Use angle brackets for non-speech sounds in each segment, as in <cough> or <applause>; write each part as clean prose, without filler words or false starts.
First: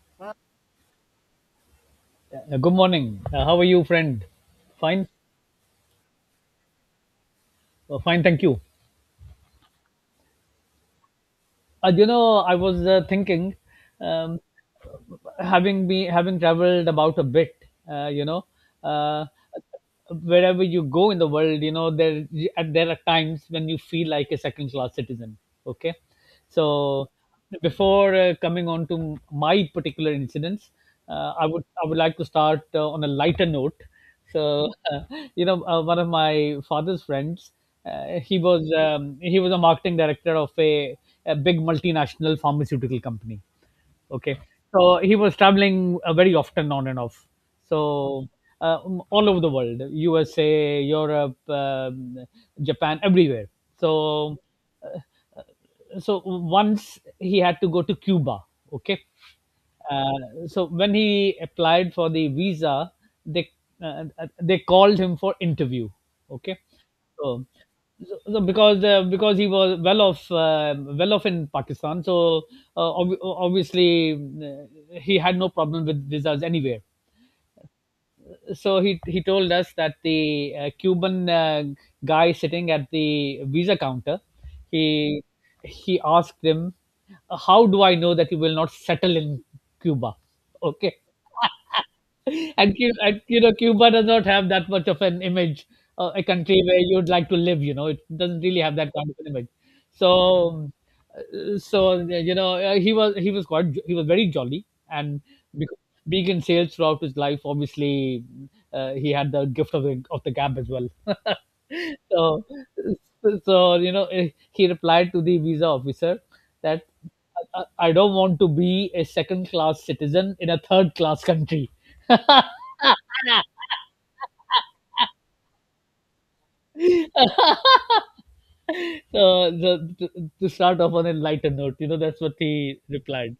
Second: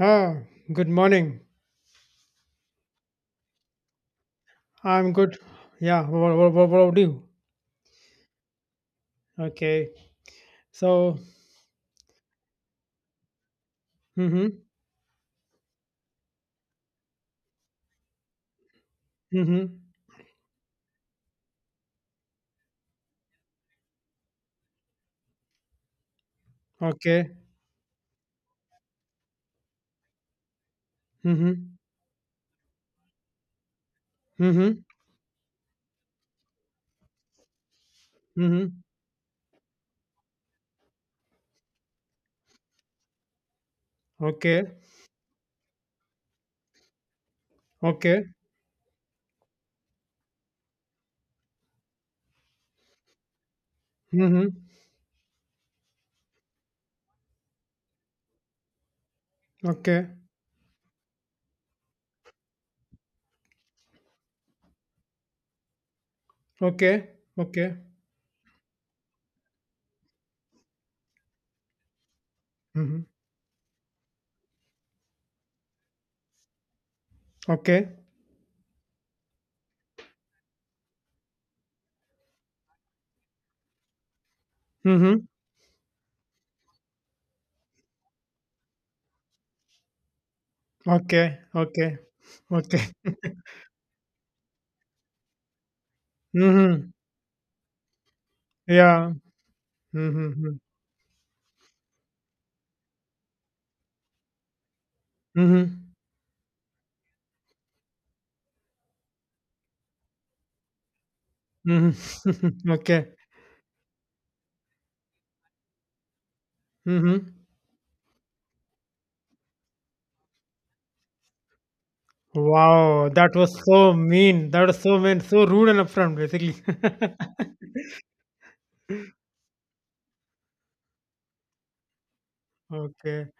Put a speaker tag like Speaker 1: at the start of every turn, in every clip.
Speaker 1: Oh, good morning.
Speaker 2: Good morning. How are you, friend? Fine.
Speaker 1: I'm good. Yeah, what about you?
Speaker 2: Oh, fine, thank you.
Speaker 1: Okay. So,
Speaker 2: I was thinking, um,
Speaker 1: mm-hmm,
Speaker 2: having traveled about a bit, uh, you know uh,
Speaker 1: mm-hmm,
Speaker 2: wherever you go in the world, you know there and there are times when you feel like a second class citizen. Okay, so
Speaker 1: okay,
Speaker 2: before coming on to my particular incidents, i would
Speaker 1: mm-hmm,
Speaker 2: i would like to start on a lighter note. So
Speaker 1: mm-hmm,
Speaker 2: <laughs> one of my father's friends,
Speaker 1: mm-hmm,
Speaker 2: he was a marketing director of a big multinational pharmaceutical company. Okay.
Speaker 1: okay,
Speaker 2: So he was traveling very often, on and off.
Speaker 1: okay,
Speaker 2: So all over the world: USA, Europe, Japan, everywhere. So
Speaker 1: mm-hmm,
Speaker 2: once he had to go to Cuba. Okay.
Speaker 1: okay,
Speaker 2: So when he applied for the visa, they uh, they called him for interview. Okay,
Speaker 1: okay,
Speaker 2: so,
Speaker 1: okay,
Speaker 2: so because he was well off, well off in Pakistan, so
Speaker 1: mm-hmm,
Speaker 2: obviously he had no problem with visas anywhere.
Speaker 1: okay,
Speaker 2: So he told us that the Cuban guy sitting at the visa counter,
Speaker 1: mm-hmm,
Speaker 2: he he asked him, "How do I know that you will not settle in Cuba?" Okay.
Speaker 1: okay, okay, okay,
Speaker 2: And you know Cuba does not have that much of an image, a country where
Speaker 1: mm-hmm,
Speaker 2: you'd like to live, you know, it doesn't really have that kind
Speaker 1: yeah,
Speaker 2: of an image.
Speaker 1: mm-hmm,
Speaker 2: So he was quite he was very jolly, and because,
Speaker 1: mm-hmm,
Speaker 2: being in sales throughout his life, obviously he had the gift of the gab as well. <laughs> So
Speaker 1: mm-hmm, <laughs> okay,
Speaker 2: he replied to the visa officer that
Speaker 1: mm-hmm.
Speaker 2: I don't want to be a second class citizen in a third class country. So,
Speaker 1: Wow, that was so mean. That was so mean, so rude and upfront, basically. <laughs>
Speaker 2: the, the, to start off on a lighter note, you know, that's what he
Speaker 1: Okay.
Speaker 2: replied.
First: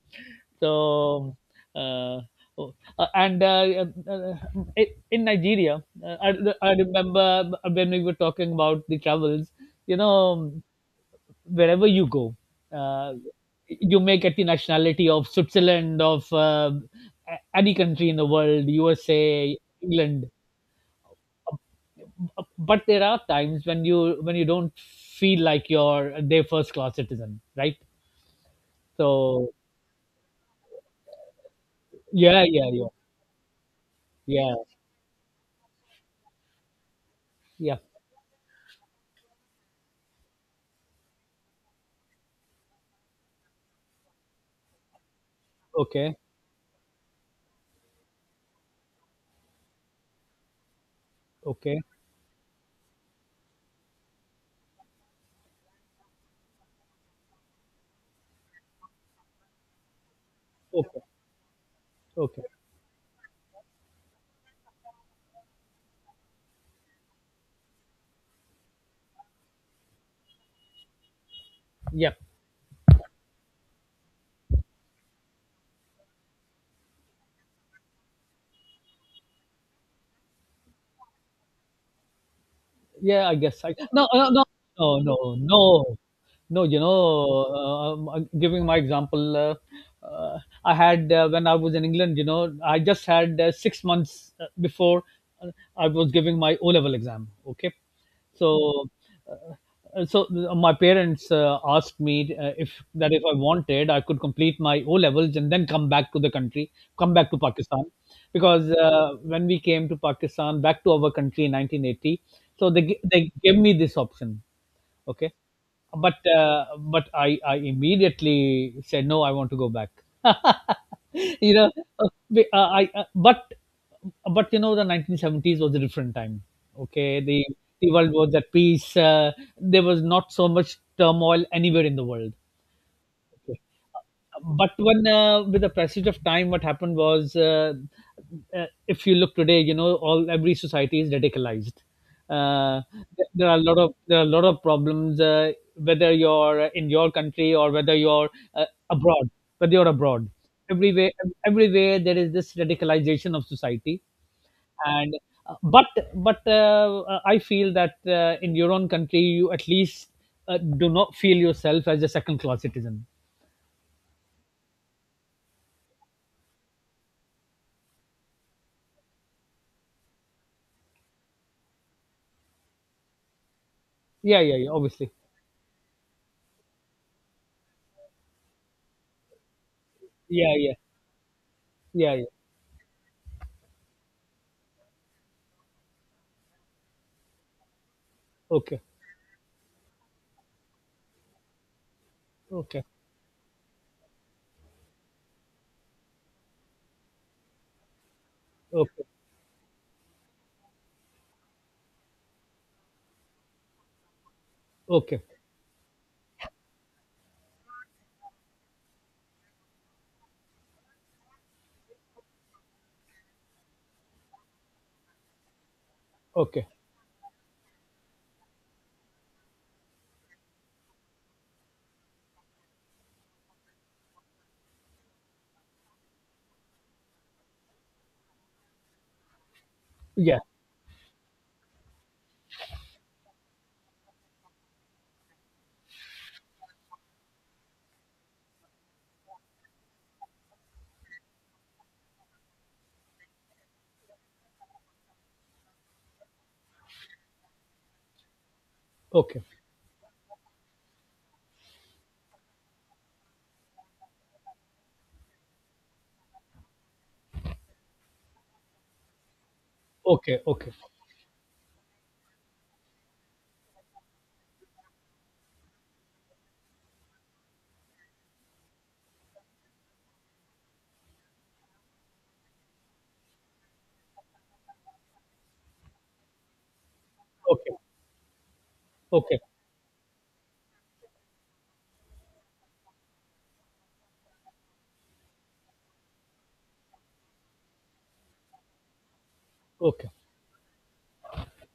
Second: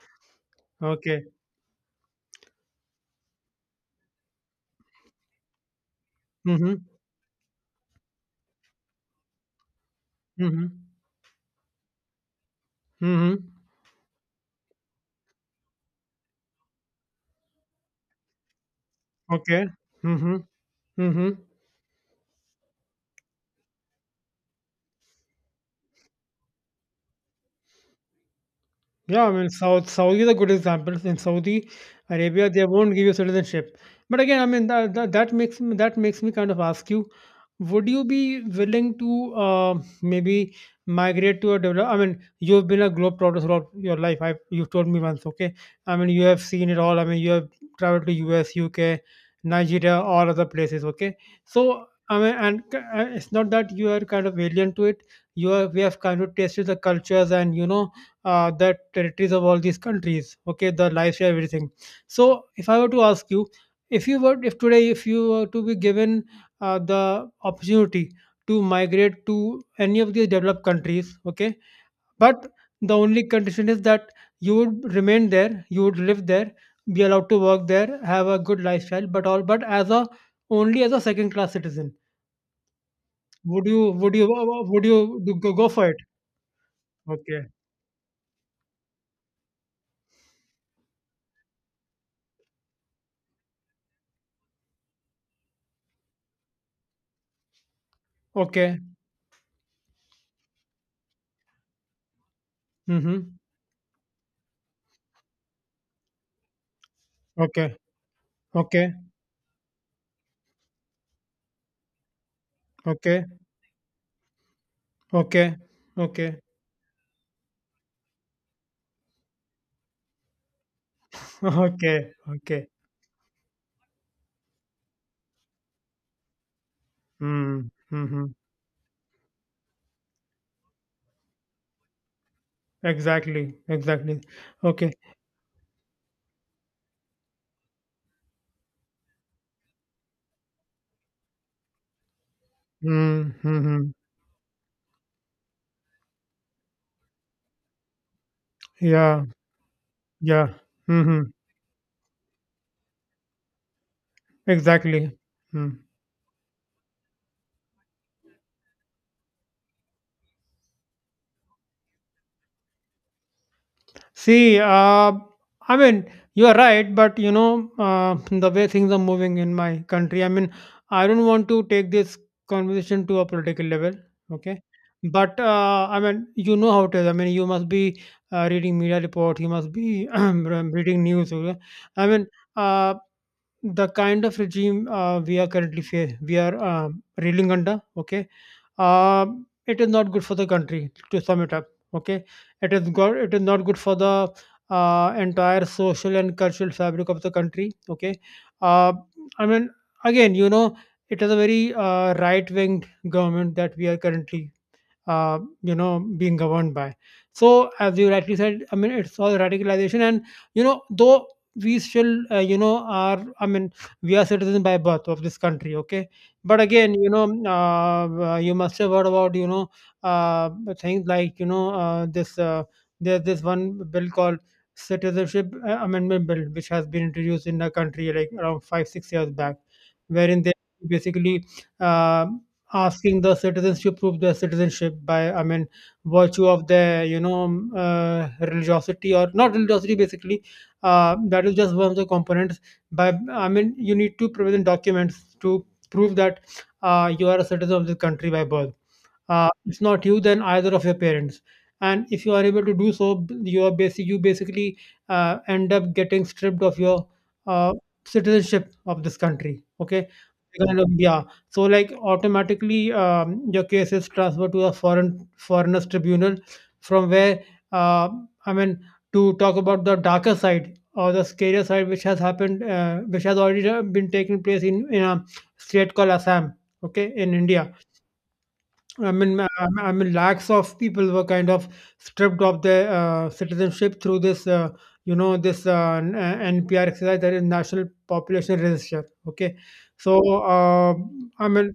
Speaker 1: Okay.
Speaker 2: So, uh, oh, and in Nigeria,
Speaker 1: Uh
Speaker 2: I
Speaker 1: huh.
Speaker 2: remember when we were talking about the travels. You
Speaker 1: Uh
Speaker 2: know,
Speaker 1: huh.
Speaker 2: wherever you go,
Speaker 1: Uh
Speaker 2: uh,
Speaker 1: huh.
Speaker 2: you may get the nationality of Switzerland, of any country in the world, USA,
Speaker 1: Okay. Uh
Speaker 2: England.
Speaker 1: huh. Uh huh.
Speaker 2: But there are times when you don't feel like you're their first class citizen, right?
Speaker 1: Yeah, I mean,
Speaker 2: So
Speaker 1: South Saudi is a good example. In Saudi
Speaker 2: yeah,
Speaker 1: Arabia, they
Speaker 2: yeah, yeah,
Speaker 1: won't give you citizenship. But again, I
Speaker 2: yeah,
Speaker 1: mean, that makes me, that makes me kind of ask you,
Speaker 2: yeah.
Speaker 1: would you be willing to maybe migrate to a develop? I mean, you've been a globetrotter throughout your life. I you've told me once, okay? I mean,
Speaker 2: Okay,
Speaker 1: you have seen it all. I mean, you have traveled to US, UK, Nigeria, all other places, okay?
Speaker 2: okay,
Speaker 1: So I mean, and it's not that you are kind of alien to it. You are, we have kind of tasted the cultures, and you know the territories of all these countries, okay, the
Speaker 2: okay,
Speaker 1: lifestyle, everything. So
Speaker 2: okay.
Speaker 1: if I were to ask you, if you were, if today if you were to be given the opportunity to migrate to any of these developed countries, okay,
Speaker 2: Yeah,
Speaker 1: but the only condition is that you would remain there, you would live there, be allowed to work there, have a good lifestyle, but all but as a, only as a second class citizen,
Speaker 2: yeah, I
Speaker 1: would
Speaker 2: guess I
Speaker 1: you,
Speaker 2: no,
Speaker 1: would you,
Speaker 2: no, no.
Speaker 1: would
Speaker 2: No, no,
Speaker 1: you go,
Speaker 2: no.
Speaker 1: go for it?
Speaker 2: No you know,
Speaker 1: Okay,
Speaker 2: giving my example, uh, I had, when I was in England, you know, I just had 6 months before uh, I was giving my O level exam. Okay.
Speaker 1: okay,
Speaker 2: So uh, my parents asked me if, that if I
Speaker 1: mm-hmm,
Speaker 2: wanted, I could complete my O levels and then come back to the country, come back to
Speaker 1: okay,
Speaker 2: Pakistan, because
Speaker 1: okay.
Speaker 2: when we came to Pakistan back to our country in 1980. So they they
Speaker 1: Okay,
Speaker 2: gave me this option. Okay.
Speaker 1: okay,
Speaker 2: But
Speaker 1: okay,
Speaker 2: but I immediately said no, I want to go back.
Speaker 1: <laughs>
Speaker 2: <laughs> You know,
Speaker 1: okay,
Speaker 2: be-
Speaker 1: okay.
Speaker 2: I but you know the 1970s was a different time. Okay.
Speaker 1: Mm,
Speaker 2: The world
Speaker 1: mm-hmm.
Speaker 2: was at peace. There was not so much turmoil anywhere in the world.
Speaker 1: Exactly,
Speaker 2: Okay?
Speaker 1: exactly.
Speaker 2: But
Speaker 1: Okay.
Speaker 2: when, with the passage of time, what happened was, if you look today, you know, all every society is radicalized. uh,
Speaker 1: Mm,
Speaker 2: there are a lot
Speaker 1: mm-hmm.
Speaker 2: of there are a lot of problems, whether you're in your country or whether you're uh,
Speaker 1: Yeah,
Speaker 2: abroad, whether you're abroad
Speaker 1: yeah.
Speaker 2: everywhere
Speaker 1: Mm-hmm.
Speaker 2: everywhere there is this radicalization of society.
Speaker 1: Exactly.
Speaker 2: And uh,
Speaker 1: Mm.
Speaker 2: but but I feel that in your own country you at least uh, do not feel yourself as a second class citizen.
Speaker 1: See, I mean, you are right, but you know, the way things are moving in my country, I mean, I don't want to take this conversation to a political level,
Speaker 2: Yeah, yeah,
Speaker 1: okay?
Speaker 2: yeah, obviously.
Speaker 1: But I mean, you know how it is. I mean, you must be reading media reports, you must be <clears throat>
Speaker 2: Yeah, yeah,
Speaker 1: reading news. Okay? I
Speaker 2: yeah, yeah.
Speaker 1: mean, uh, the kind of regime we are currently we are reeling under, okay?
Speaker 2: Okay,
Speaker 1: Uh, it is not good for the country. To sum it up, okay? It
Speaker 2: okay,
Speaker 1: is good. It is not good for the entire social and cultural fabric of the country. Okay, uh,
Speaker 2: okay,
Speaker 1: I mean, again, you know, it is a very right-wing government that we are currently
Speaker 2: okay,
Speaker 1: you know being governed by. So as you rightly said, I mean, it's all radicalization, and you know though we still you know are, I mean, we are citizens by birth of this country, okay, but
Speaker 2: okay.
Speaker 1: again, you know, you must have heard about, you know, uh, things like, you know, this there's this one bill called citizenship amendment bill, which has been introduced in the country like around 5 6 years back,
Speaker 2: Yeah,
Speaker 1: wherein they basically uh, asking the citizens to prove their citizenship by, I mean, virtue of their you know religiosity or not religiosity, basically that is just one of the components. By, I mean, you need to present documents to prove that you are a citizen of the country by birth.
Speaker 2: okay,
Speaker 1: It's not you then either of your parents, and if you are able to do so, you are basic, you basically end up getting stripped of your uh, citizenship of this country, okay,
Speaker 2: okay, okay,
Speaker 1: kind of, yeah. So like automatically your case is transferred to a foreign foreigners tribunal, from where uh, I mean, to talk about the darker side or the scarier side, which has happened, which has already been taking place in a state called Assam, okay, in India.
Speaker 2: okay,
Speaker 1: I mean,
Speaker 2: okay,
Speaker 1: I mean, lakhs of people were kind of stripped of their citizenship through this, you know, this NPR exercise, that is National Population Register. Okay,
Speaker 2: okay.
Speaker 1: so I mean,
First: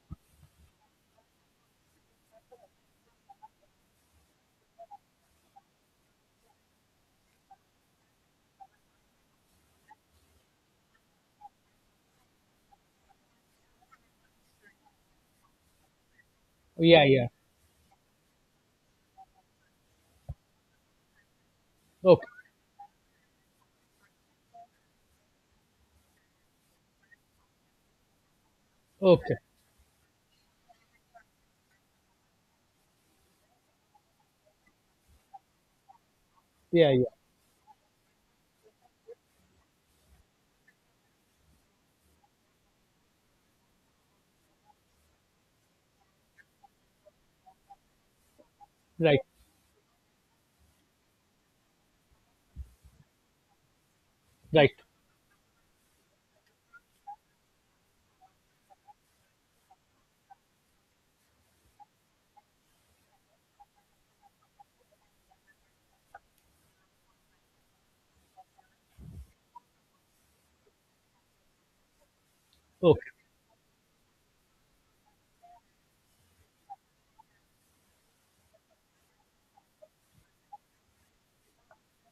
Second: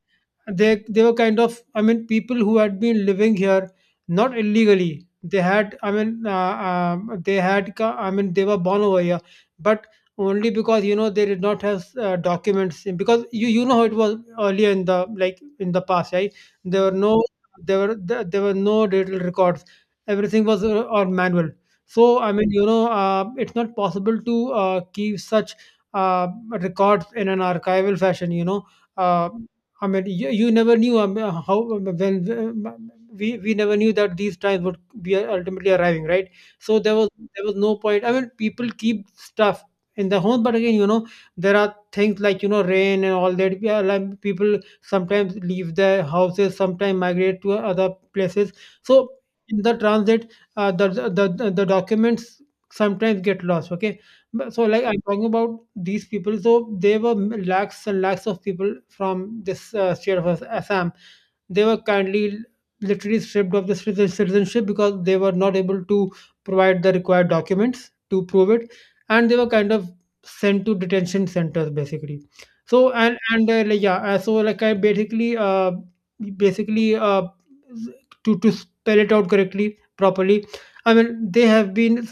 Speaker 1: they were kind of, I mean, people who had been living here not illegally. They had, I mean, they had, I mean, they were born over here, but only because you know they did not have documents, because you know how it was earlier in the, like in the past, right? There were
Speaker 2: Yeah,
Speaker 1: no,
Speaker 2: yeah.
Speaker 1: there were there were no digital records. Everything was on manual. So
Speaker 2: Okay,
Speaker 1: I mean, you know, it's not possible to keep such records in an archival fashion. You know, uh,
Speaker 2: okay.
Speaker 1: I mean, you never knew how when uh, we never knew that these times would be ultimately arriving, right? So
Speaker 2: Yeah,
Speaker 1: there
Speaker 2: yeah.
Speaker 1: was, there was no point. I mean, people keep stuff in the home, but again, you know, there are things like you know rain and all that. Yeah, like people sometimes leave their houses, sometimes migrate to other places. So
Speaker 2: Right,
Speaker 1: in the transit, the, the the documents sometimes get lost. Okay, but so
Speaker 2: right.
Speaker 1: like I'm talking about these people. So there were lakhs and lakhs of people from this state of Assam, they were kindly literally stripped of the citizenship because they were not able to provide the required documents to prove it, and they were kind of sent to detention centers, basically. So
Speaker 2: Okay,
Speaker 1: and like, yeah, so like I basically basically to spell it out correctly, properly, I mean, they have been,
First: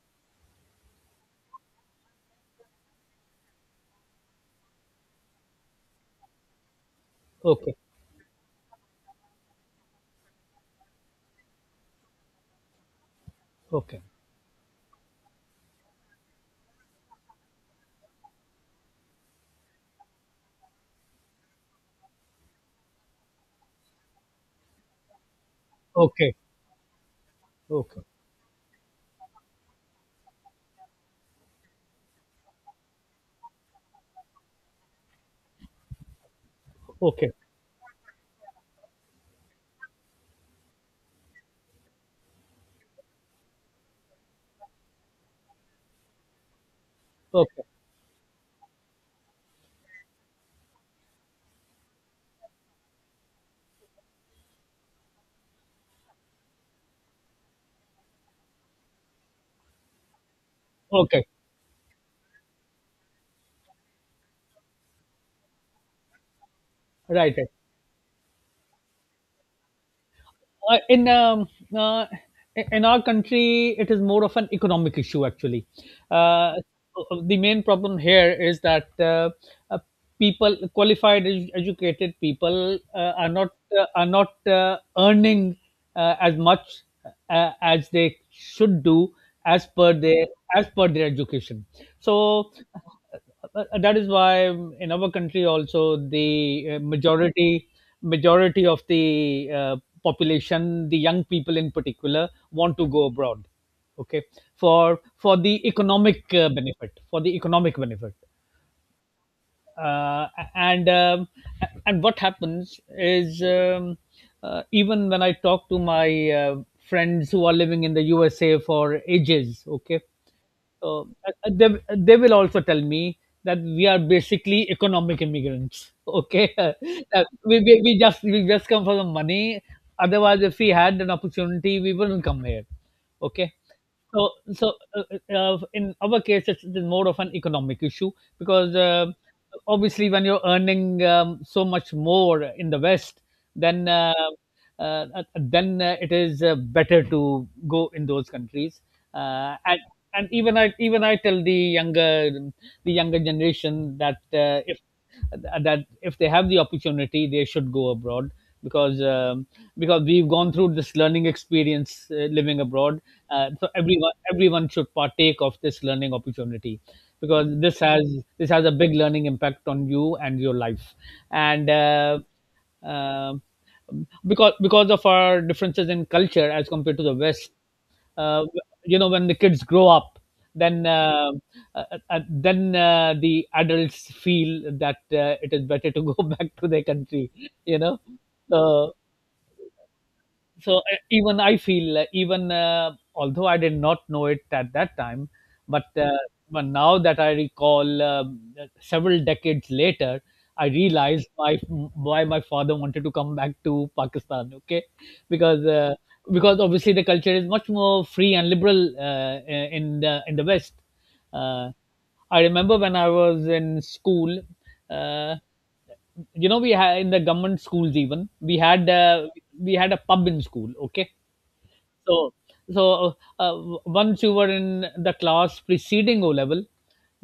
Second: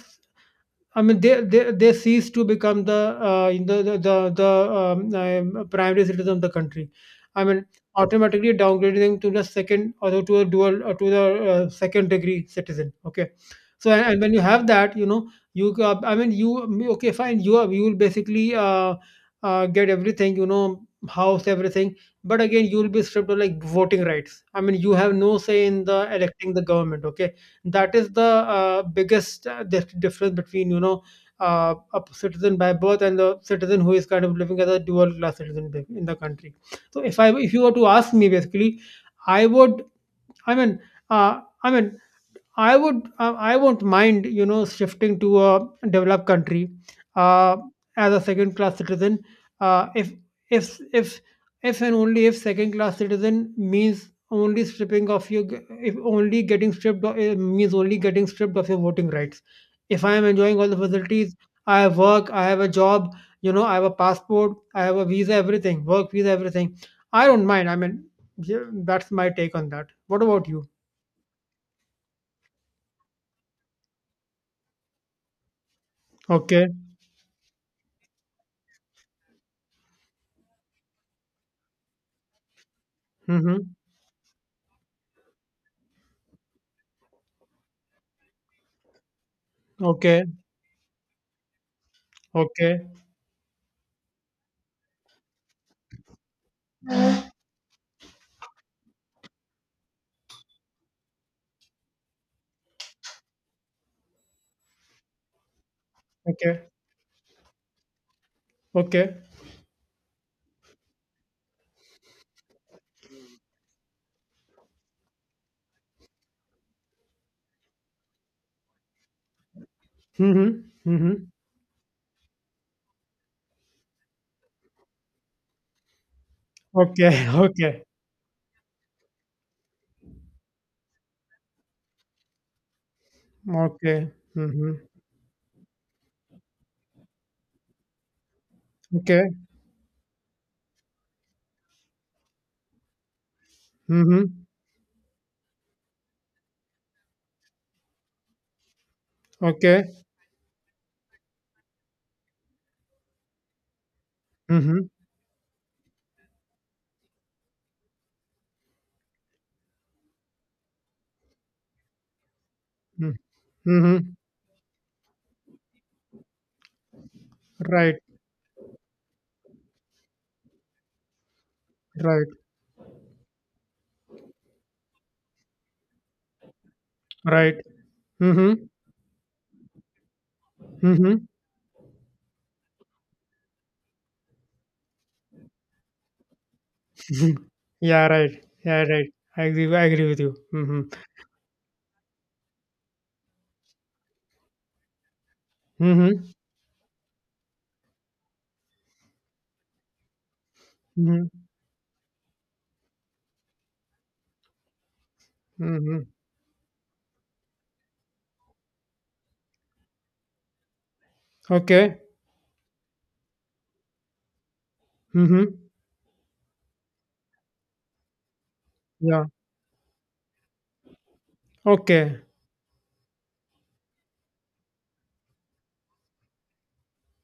Speaker 1: I mean, they they cease to become the in the the primary citizen of the country. I mean,
Speaker 2: okay,
Speaker 1: automatically downgrading to the second or to a dual or to the second degree citizen. Okay, so,
Speaker 2: okay,
Speaker 1: and when you have that, you know, you I mean, you, okay, fine, you are, you will basically get everything, you know, house, everything, but again, you will be stripped of like voting rights. I mean, you have no say in the
Speaker 2: okay,
Speaker 1: electing the government. Okay, that
Speaker 2: okay,
Speaker 1: is the biggest difference between you know a citizen by birth and the citizen who is kind of living as a dual class citizen in the country. So if I,
Speaker 2: okay,
Speaker 1: if you were to ask me basically, I would, I mean, I mean, I would I won't mind you know shifting to a developed country uh,
Speaker 2: okay,
Speaker 1: as a second class citizen, uh, if if if and only if second class citizen means only stripping of your, if only getting stripped of, eh, means only getting stripped of your voting rights. If I am enjoying all the
Speaker 2: okay.
Speaker 1: facilities, I have work, I have a job, you know, I have a passport, I have a visa, everything, work visa, everything. I
Speaker 2: Right,
Speaker 1: don't
Speaker 2: right.
Speaker 1: mind. I mean, yeah, that's my take on that. What about you?
Speaker 2: In uh, in our country, it is more of an economic issue actually. Uh,
Speaker 1: Okay.
Speaker 2: so, the main problem here is that uh, people, qualified, educated people,
Speaker 1: Mm-hmm.
Speaker 2: are not earning as much as they should do, as per
Speaker 1: Okay.
Speaker 2: their, as per their education. So
Speaker 1: Okay.
Speaker 2: that is why, in our country also, the majority of the population, the young people in particular, want to go abroad, okay, for the economic
Speaker 1: Okay.
Speaker 2: benefit, for the economic benefit.
Speaker 1: Okay.
Speaker 2: uh, and and what happens is, even when I talk to my friends who are living in the USA for ages, okay,
Speaker 1: Mm-hmm. Mm-hmm.
Speaker 2: they will also tell me that we are basically economic immigrants <laughs> okay.
Speaker 1: Okay.
Speaker 2: That
Speaker 1: <laughs> Okay.
Speaker 2: we just, come for the money. Otherwise, if we had an opportunity, we wouldn't come here. Okay.
Speaker 1: Okay.
Speaker 2: So,
Speaker 1: Mm-hmm.
Speaker 2: in our case, it's more of an economic issue, because
Speaker 1: Okay.
Speaker 2: obviously, when you're earning so much more in the West, then uh,
Speaker 1: Mm-hmm.
Speaker 2: then it is better to go in those countries. And
Speaker 1: Okay.
Speaker 2: even I tell the younger, the younger generation, that
Speaker 1: Mm-hmm.
Speaker 2: if, that if they have the opportunity, they should go abroad, because um, because we've gone through this learning experience, living abroad.
Speaker 1: Mm.
Speaker 2: So everyone,
Speaker 1: Mm-hmm.
Speaker 2: should partake of this learning opportunity, because
Speaker 1: Right.
Speaker 2: this has a big learning impact on you and your life. And
Speaker 1: Right.
Speaker 2: um because, of our differences in culture as compared to the West,
Speaker 1: Right.
Speaker 2: uh,
Speaker 1: Mm-hmm.
Speaker 2: you know, when the kids grow up, then
Speaker 1: Mm-hmm.
Speaker 2: uh, uh, then the adults feel that it is better to go <laughs> back to their country,
Speaker 1: <laughs>
Speaker 2: you know.
Speaker 1: yeah. Right. Yeah.
Speaker 2: So
Speaker 1: Right. I agree. I agree with you. Mm-hmm.
Speaker 2: even I feel, even although I did not know it at that time, but uh,
Speaker 1: Mm-hmm.
Speaker 2: but now that I recall, several decades later, I realized
Speaker 1: Mm-hmm.
Speaker 2: my why my father wanted to come back to Pakistan. Okay. Because
Speaker 1: Mm-hmm.
Speaker 2: because obviously the culture is much more free and liberal, in the, in the West. uh,
Speaker 1: Okay.
Speaker 2: I remember when I was in school, uh,
Speaker 1: Mm-hmm.
Speaker 2: you know, we had in the government schools, even
Speaker 1: Yeah.
Speaker 2: we had a pub in school. Okay.
Speaker 1: Okay.
Speaker 2: So once you were in the class preceding O level,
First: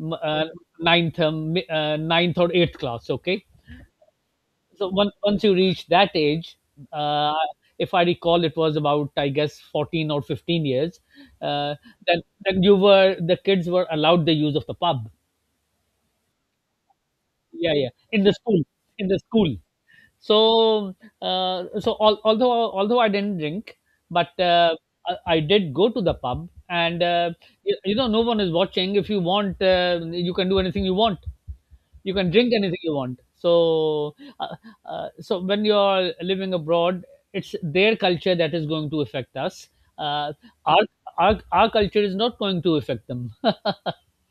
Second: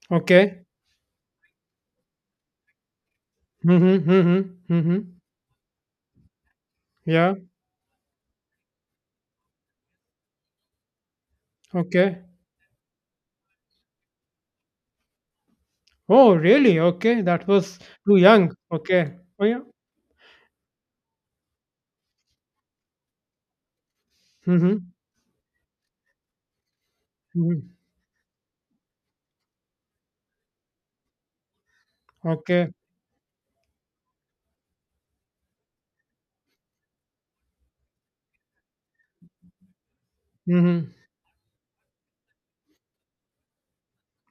Speaker 2: m- uh,
Speaker 1: Okay.
Speaker 2: ninth, ninth or eighth class, okay,
Speaker 1: Mm-hmm. Mm-hmm.
Speaker 2: so
Speaker 1: Mm-hmm.
Speaker 2: once, you reach that age, uh,
Speaker 1: Yeah.
Speaker 2: if I recall it was about, I guess, 14 or 15 years, uh, then,
Speaker 1: Okay.
Speaker 2: you were the kids were allowed the use of the pub.
Speaker 1: Oh, really? Okay. That
Speaker 2: Yeah,
Speaker 1: was
Speaker 2: yeah.
Speaker 1: too
Speaker 2: In the
Speaker 1: young.
Speaker 2: school, in
Speaker 1: Okay.
Speaker 2: the
Speaker 1: Oh,
Speaker 2: school
Speaker 1: yeah.
Speaker 2: so, so although, I didn't drink, but
Speaker 1: Mm-hmm.
Speaker 2: I did go to the pub, and
Speaker 1: Mm-hmm.
Speaker 2: you, you know, no one is watching. If you want, you can do anything you want. You can drink
Speaker 1: Okay.
Speaker 2: anything you want. So, uh, so when you're living abroad, it's their culture that is going to affect us. Uh, our,
Speaker 1: Mm-hmm.
Speaker 2: our culture is not going to affect them.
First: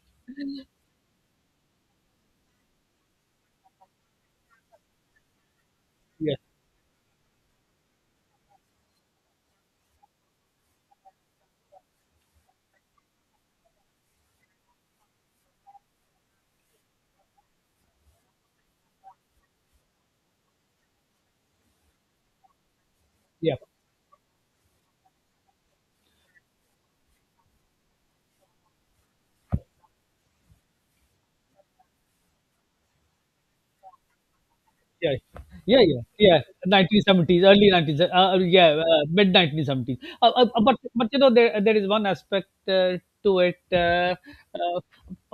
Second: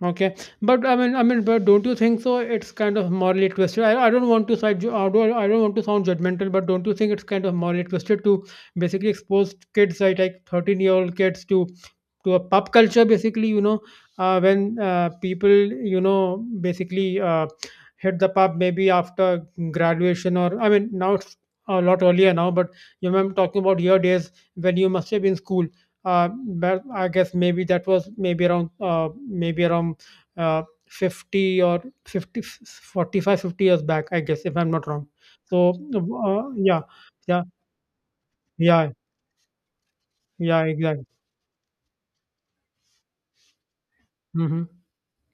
Speaker 1: Okay, but I mean, but don't you think so? It's kind of morally twisted. I don't want to side, I don't want to sound
Speaker 2: <laughs> Yeah,
Speaker 1: judgmental, but don't you think it's kind of morally twisted to basically expose kids, like 13-year old kids, to a pop culture, basically, you know, when people, you know, basically hit the pub maybe after graduation, or I mean, now it's a lot earlier now, but you know, I'm
Speaker 2: yeah.
Speaker 1: talking about your days when you must have been school. Uh, but I guess maybe that was maybe around uh, 50 or 50, 45, 50 years back, I guess, if I'm not wrong.
Speaker 2: Yeah,
Speaker 1: So
Speaker 2: yeah, yeah, yeah.
Speaker 1: yeah, yeah,
Speaker 2: 1970s, early 19, yeah,
Speaker 1: yeah,
Speaker 2: mid 1970s.
Speaker 1: yeah,
Speaker 2: But
Speaker 1: exactly,
Speaker 2: you know there, is one aspect to it.
Speaker 1: mm-hmm.
Speaker 2: Uh,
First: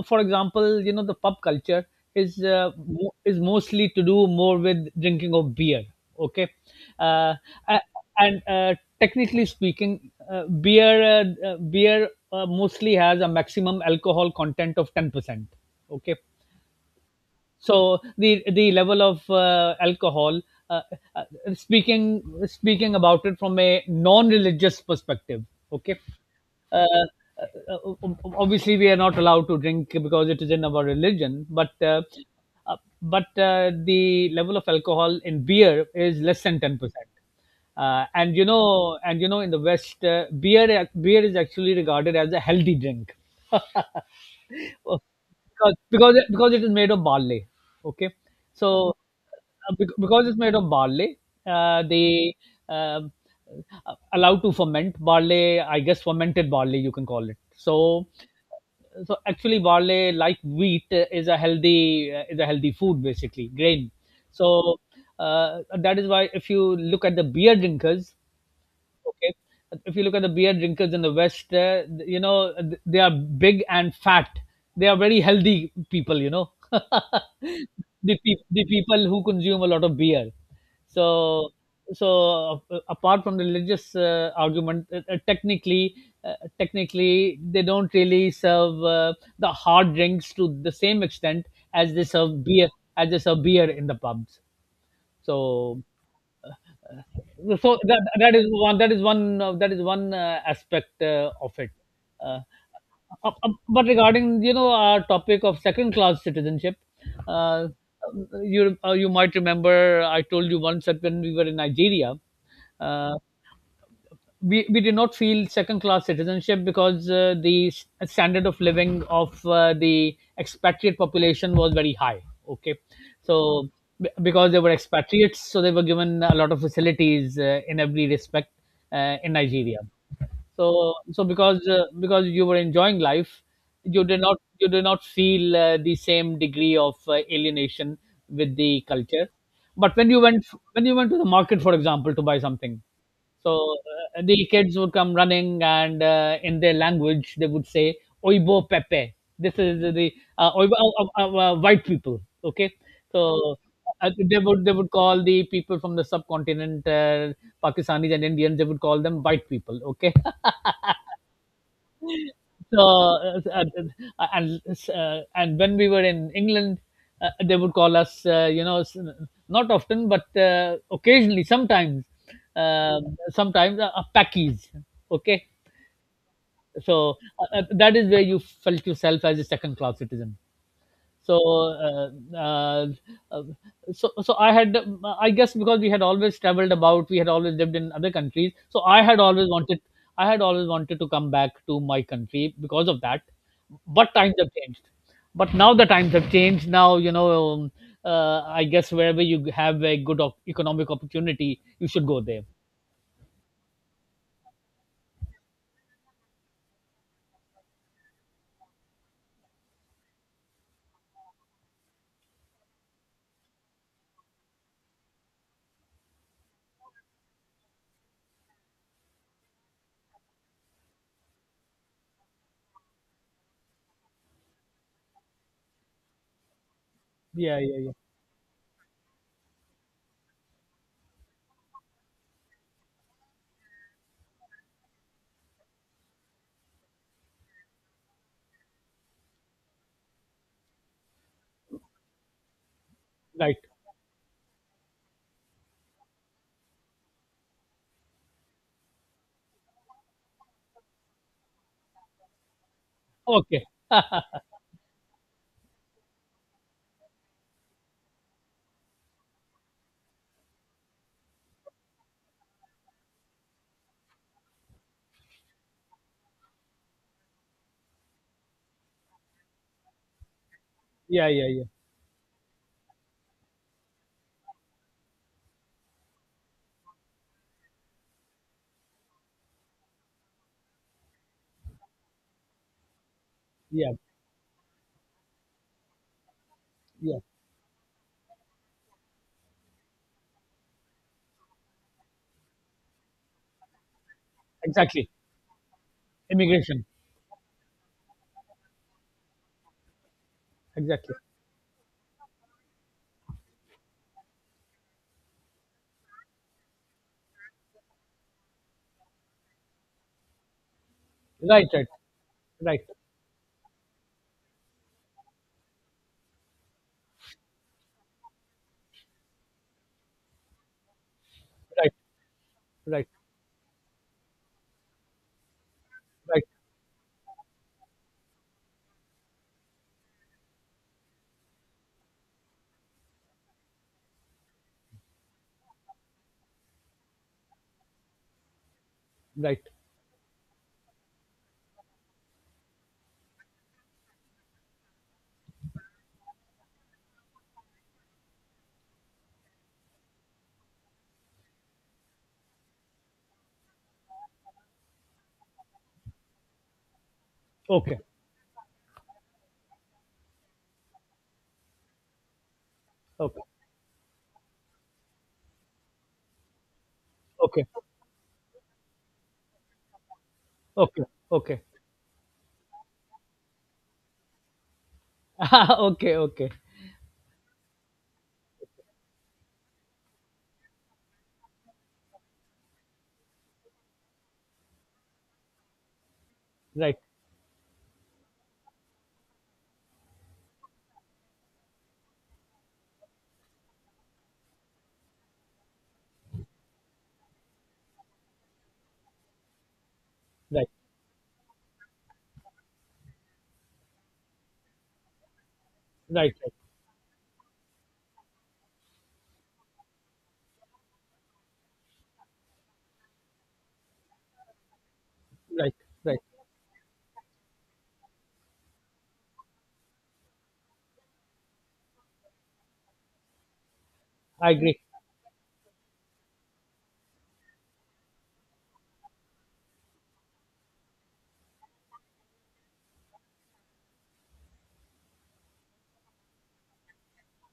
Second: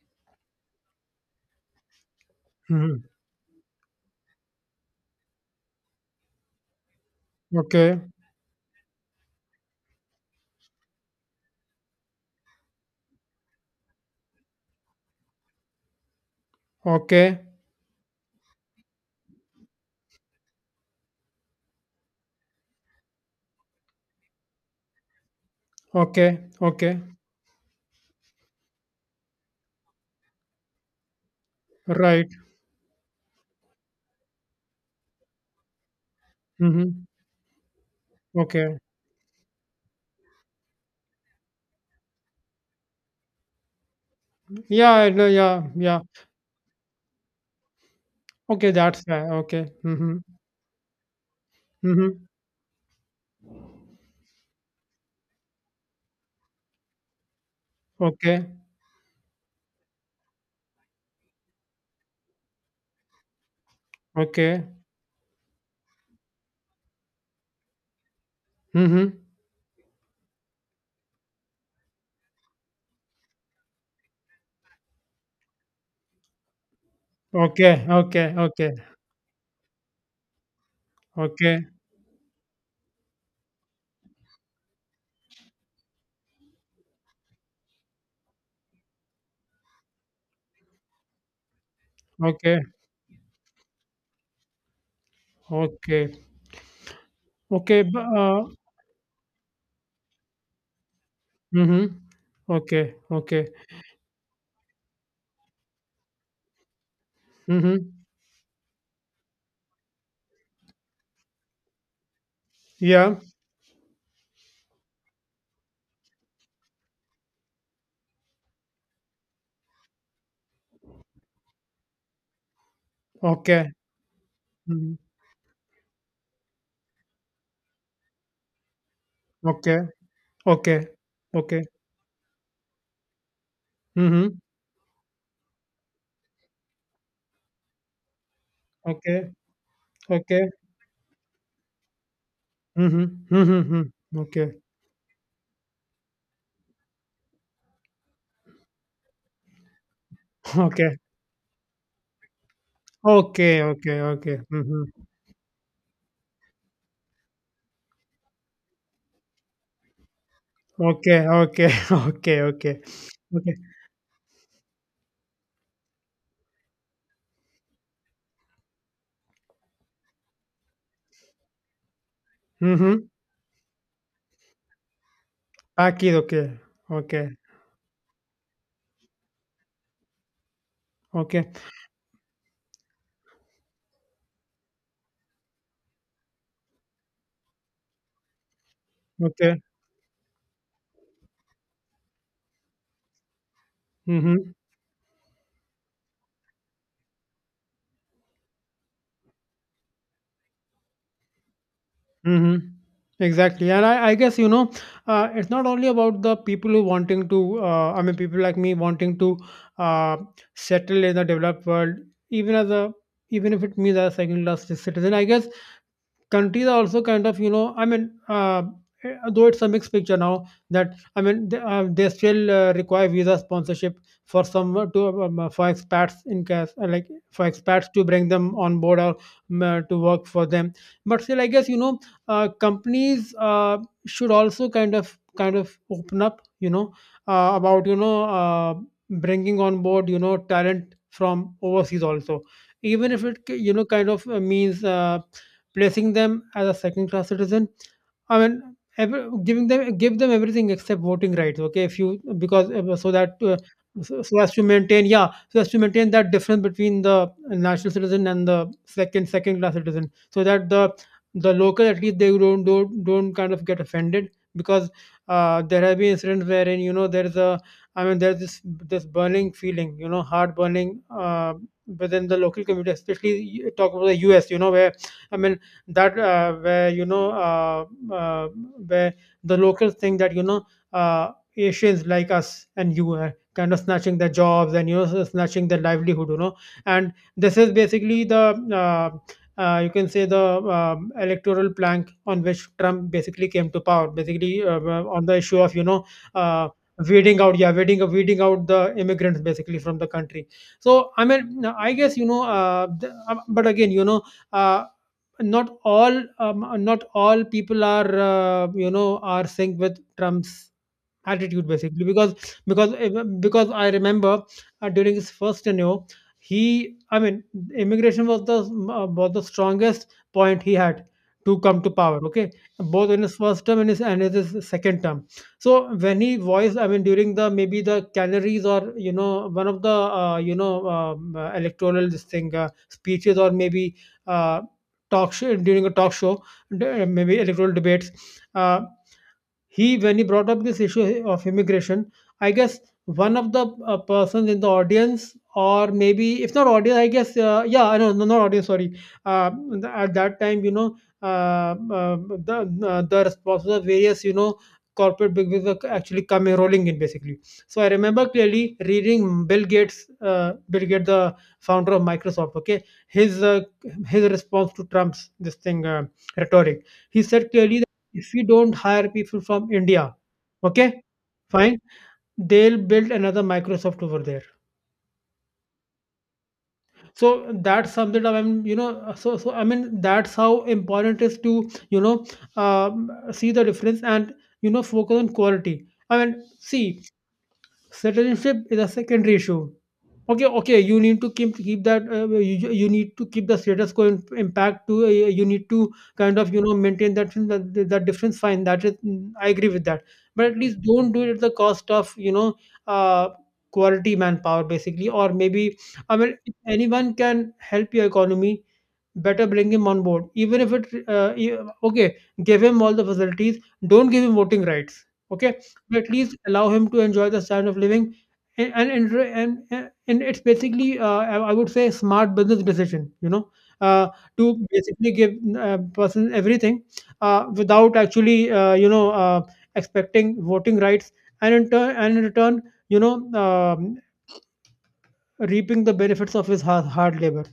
Speaker 2: for example, you know the pub culture is
Speaker 1: Mm-hmm.
Speaker 2: is mostly to do more with drinking of beer. Okay. uh, a-
Speaker 1: Okay,
Speaker 2: and technically speaking, beer, mostly has a maximum alcohol content of 10%. Okay.
Speaker 1: okay,
Speaker 2: So the, level of alcohol, uh, uh, speaking, about it from a non-religious perspective, okay,
Speaker 1: okay,
Speaker 2: uh,
Speaker 1: okay,
Speaker 2: obviously we are not allowed to drink because it is in our religion, but
Speaker 1: right,
Speaker 2: uh, the level of alcohol in beer is less than
Speaker 1: mm-hmm,
Speaker 2: 10%. And you
Speaker 1: okay,
Speaker 2: know, in the West, beer, is actually regarded as a healthy drink. <laughs>
Speaker 1: yeah,
Speaker 2: Oh,
Speaker 1: I know, yeah,
Speaker 2: because,
Speaker 1: yeah,
Speaker 2: it is made of barley. Okay.
Speaker 1: okay,
Speaker 2: So
Speaker 1: that's fair, okay, mm-hmm.
Speaker 2: because it's made of barley,
Speaker 1: Mm-hmm.
Speaker 2: they um, allow to ferment barley. I guess fermented barley, you can call it. So
Speaker 1: Okay,
Speaker 2: actually barley, like wheat, is a healthy, is a healthy food, basically grain.
Speaker 1: okay,
Speaker 2: So that is why, if you look at the beer drinkers.
Speaker 1: mm-hmm,
Speaker 2: Okay. If you look at the beer drinkers in the West, you know, they are big and fat. They are very healthy people, you know. <laughs>
Speaker 1: okay, okay,
Speaker 2: The
Speaker 1: okay,
Speaker 2: people who consume a lot of beer. So,
Speaker 1: okay,
Speaker 2: so, apart from the religious argument, technically, uh, technically, they don't really serve the hard drinks to the same extent as they serve
Speaker 1: okay,
Speaker 2: beer, as they serve beer in the pubs. so
Speaker 1: okay,
Speaker 2: uh, so
Speaker 1: okay,
Speaker 2: that that is one that is one that is one aspect of it.
Speaker 1: mm-hmm,
Speaker 2: uh,
Speaker 1: okay, okay,
Speaker 2: but regarding our topic of second class citizenship, uh,
Speaker 1: mm-hmm.
Speaker 2: you you might remember I told you once that when we were in Nigeria, uh,
Speaker 1: Yeah.
Speaker 2: we did not feel second class citizenship because the standard of living of the expatriate population was very high. Okay. So
Speaker 1: Okay.
Speaker 2: because they were
Speaker 1: Mhm.
Speaker 2: expatriates, so they were given a lot of facilities in every respect in Nigeria.
Speaker 1: Okay. Okay.
Speaker 2: So so
Speaker 1: Okay.
Speaker 2: because you were enjoying life, you did not
Speaker 1: Mhm.
Speaker 2: you did not feel the same degree of alienation with the culture.
Speaker 1: Okay.
Speaker 2: But when you went,
Speaker 1: Okay.
Speaker 2: when you went to the market, for example, to buy something,
Speaker 1: Mhm. Mhm.
Speaker 2: so
Speaker 1: Mhm.
Speaker 2: the
Speaker 1: Okay.
Speaker 2: kids would come running, and in their language they would say, "Oibo pepe." This is the
Speaker 1: <laughs>
Speaker 2: oibo,
Speaker 1: Okay.
Speaker 2: white people. Okay, so
Speaker 1: Okay. Okay.
Speaker 2: they
Speaker 1: Okay.
Speaker 2: would they would
Speaker 1: Mhm.
Speaker 2: call the people from the subcontinent, Pakistanis and Indians, they would call them white people. Okay,
Speaker 1: Okay. Okay. <laughs> Okay. Okay. Okay.
Speaker 2: so, uh, and and when we were in England, they would call us, not often, but occasionally, sometimes, uh,
Speaker 1: Mhm.
Speaker 2: sometimes, packies. Okay,
Speaker 1: Okie Okay.
Speaker 2: so
Speaker 1: Okay.
Speaker 2: that is where you felt yourself as a second-class citizen. so
Speaker 1: Okay.
Speaker 2: uh, uh, uh, so so I had, I guess because we had always traveled about, we had always lived in other countries, so i had always
Speaker 1: Okay.
Speaker 2: wanted i had always wanted to come back to my country because of that. But times have
Speaker 1: Mhm.
Speaker 2: changed. But now the times have changed now, you know. I guess wherever you have a good economic opportunity, you should go there.
Speaker 1: Mm-hmm. Exactly, and I guess you know, it's not only about the people who wanting to. I mean, people like me wanting to uh, settle in the developed world, even as a, even if it means as a second class citizen. I guess countries are also kind of though it's a mixed picture now that I mean they still require visa sponsorship for some to for expats, in case like for
Speaker 2: yeah yeah
Speaker 1: expats,
Speaker 2: yeah
Speaker 1: to bring them on board or to work for them. But still, I guess you know companies should also kind of open up, you know, uh, about you know uh, bringing on board, you know, talent from overseas also, even if it
Speaker 2: Right.
Speaker 1: kind of means placing them as a second class citizen. I mean, every, giving them give them everything except voting rights. Okay, if you because so that
Speaker 2: Okay.
Speaker 1: so,
Speaker 2: <laughs>
Speaker 1: so as to maintain, yeah, so as to maintain that difference between the national citizen and the second class citizen, so that the local, at least, they don't kind of get offended, because there have been incidents wherein, you know, there is a, I mean, there's this burning feeling, you know, heart burning,
Speaker 2: yeah yeah yeah
Speaker 1: within the local community, especially you talk about the U.S., you know, where, I mean, that where you know uh, where the locals think that, you know, Asians like us and you are kind of
Speaker 2: yeah
Speaker 1: snatching their jobs and, you know, snatching their livelihood, you know. And
Speaker 2: yeah
Speaker 1: this is basically the you can say the electoral plank on which Trump basically came to power, basically
Speaker 2: Exactly,
Speaker 1: on the issue of, you know. Uh,
Speaker 2: immigration.
Speaker 1: Weeding out, yeah, weeding out the immigrants basically from the country. So
Speaker 2: Exactly.
Speaker 1: I mean, I guess, you know, but again, you know, uh, not all not all people are you know, are synced with Trump's attitude,
Speaker 2: right right
Speaker 1: basically, because
Speaker 2: right
Speaker 1: because eh, because I remember during his first tenure, he, I mean, immigration was the strongest point he had to come to
Speaker 2: right
Speaker 1: power. Okay,
Speaker 2: Right,
Speaker 1: both in his first term and his and in his second term. So when he
Speaker 2: right,
Speaker 1: voiced, I mean, during the maybe the canaries or, you know, one of the electoral this thing speeches, or maybe uh, talk show, during a talk show, maybe electoral debates, uh,
Speaker 2: right.
Speaker 1: he, when he brought up this issue of immigration, I guess one of the persons in the audience, or maybe, if not audience, I guess, yeah, I know no, not audience, sorry. At that time, you know, uh, uh, the the responses of various, you know, corporate bigwigs were actually coming, rolling in, basically. So I
Speaker 2: Okay,
Speaker 1: remember clearly reading Bill Gates, the founder of Microsoft. Okay,
Speaker 2: okay,
Speaker 1: his uh, his response to Trump's this thing rhetoric, he said
Speaker 2: okay,
Speaker 1: clearly, if we don't hire people from India, okay,
Speaker 2: okay, okay,
Speaker 1: fine, they'll build another Microsoft over there.
Speaker 2: <laughs> okay, okay.
Speaker 1: So that sums it up. I mean, you know, so I mean, that's how important it is to, you know, see the difference and, you know, focus on quality. I mean,
Speaker 2: Right,
Speaker 1: see, citizenship is a secondary issue. Okay, okay, you need to keep that. You, you need to keep the status quo in impact to. You need to kind of, you know, maintain that difference. Fine, that is, I agree with that. But at
Speaker 2: right,
Speaker 1: least don't do it at the cost of, you know, uh, quality manpower, basically, or maybe, I
Speaker 2: right,
Speaker 1: mean,
Speaker 2: right,
Speaker 1: if anyone can help your economy, better bring him on board, even if it okay, give him all the facilities, don't give him voting rights, okay,
Speaker 2: right,
Speaker 1: but at
Speaker 2: right.
Speaker 1: least allow him to enjoy the standard of living. And it's basically I would say smart business decision, you know, uh, to
Speaker 2: I agree.
Speaker 1: basically give a person everything without actually, expecting voting rights, and in turn and in return, you know, um, reaping the benefits of his hard labor.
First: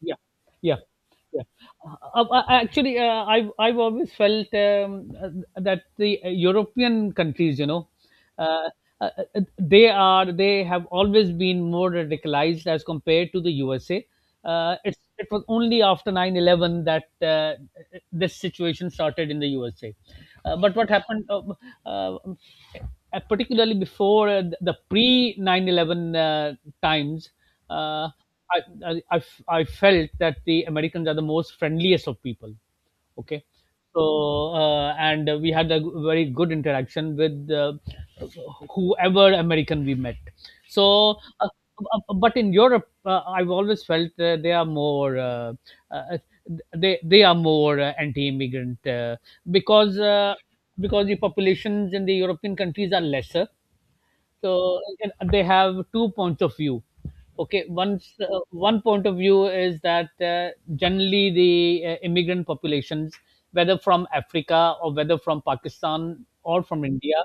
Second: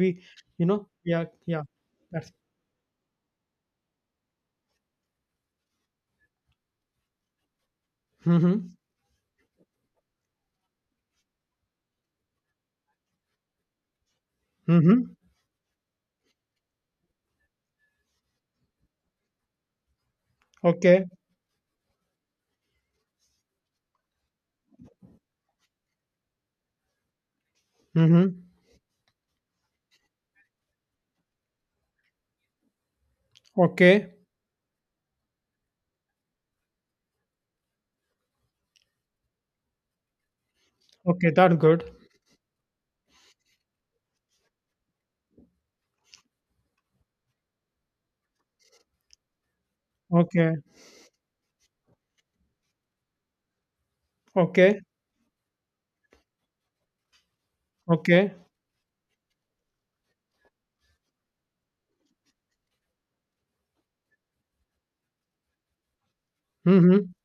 Speaker 2: Yeah,
Speaker 1: you
Speaker 2: yeah,
Speaker 1: know, yeah,
Speaker 2: yeah.
Speaker 1: yeah.
Speaker 2: Uh,
Speaker 1: That's
Speaker 2: Actually, I've always felt that the European countries, you know, uh,
Speaker 1: mhm.
Speaker 2: they are, they have always been more radicalized as compared to the USA. It's,
Speaker 1: Mhm.
Speaker 2: it was only after 9/11 that this situation started in the USA. But what
Speaker 1: Okay.
Speaker 2: happened, uh, particularly before the pre 9/11 times, uh,
Speaker 1: Mhm.
Speaker 2: I, I felt that the Americans are the most friendliest of people. Okay,
Speaker 1: Okay.
Speaker 2: so and we had a very good interaction with whoever American we met. So,
Speaker 1: Okay, that's good.
Speaker 2: but in Europe, I've always felt they are more uh, they are more anti-immigrant, because uh,
Speaker 1: Okay.
Speaker 2: because the populations in the European countries are lesser.
Speaker 1: Okay.
Speaker 2: So, and they have two points of view. Okay, once
Speaker 1: Okay.
Speaker 2: one point of view is that generally the immigrant populations, whether from Africa or whether from Pakistan or from
Speaker 1: Mhm.
Speaker 2: India,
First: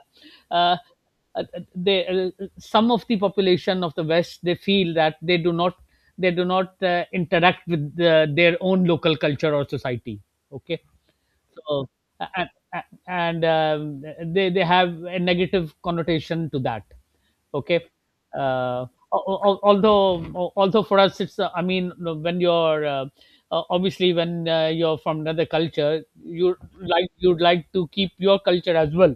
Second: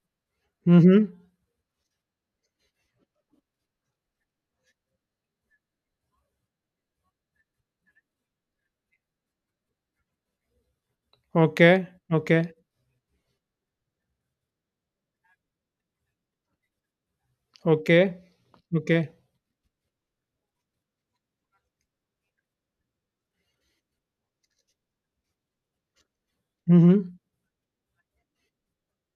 Speaker 2: uh,
Speaker 1: Mhm.
Speaker 2: uh, they, some of the population of the West, they feel that they do not interact with their own local culture or society. Okay.
Speaker 1: Okay.
Speaker 2: So, and,
Speaker 1: Okay.
Speaker 2: and they have a negative connotation to that. Okay,
Speaker 1: Okay.
Speaker 2: uh,
Speaker 1: Okay.
Speaker 2: although, although for us it's, I mean, when you're, obviously when you're from another culture, you, like,
Speaker 1: Mhm.
Speaker 2: you'd like to keep your culture as well.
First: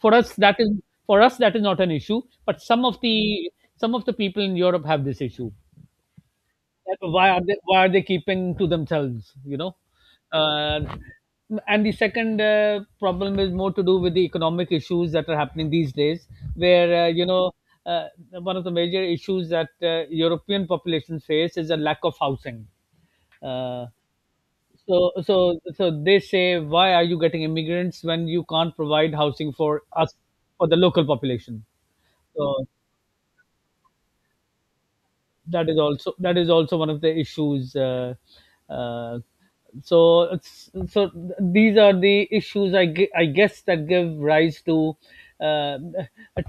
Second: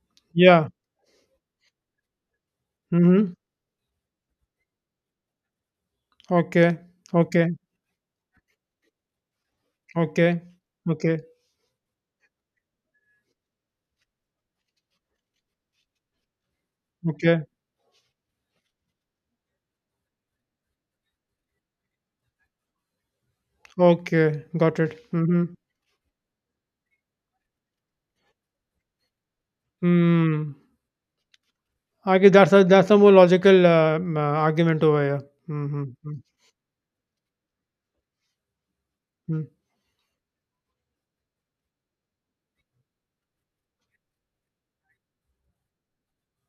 Speaker 2: For us that
Speaker 1: Yeah.
Speaker 2: is for us that is not an issue, but some of
Speaker 1: Mhm.
Speaker 2: the, some of the people in Europe have this issue,
Speaker 1: Okay.
Speaker 2: that why are
Speaker 1: Okay.
Speaker 2: they, why are they keeping to themselves, you know.
Speaker 1: Okay.
Speaker 2: uh,
Speaker 1: Okay.
Speaker 2: and the second problem is more to do with the economic issues that are happening these days, where, you
Speaker 1: Okay.
Speaker 2: know, uh, one of the major issues that European populations face is a lack of housing. uh,
Speaker 1: Okay. Got it.
Speaker 2: so
Speaker 1: Mhm.
Speaker 2: so so they say, why are you getting immigrants when you can't provide housing for us,
Speaker 1: Hmm.
Speaker 2: for the local population?
Speaker 1: I guess
Speaker 2: So
Speaker 1: that's a more logical argument over here.
Speaker 2: that is
Speaker 1: Mm-hmm, mm-hmm.
Speaker 2: also, that is also one of the issues. Uh, so these are the issues, I, I guess, that give rise to, uh,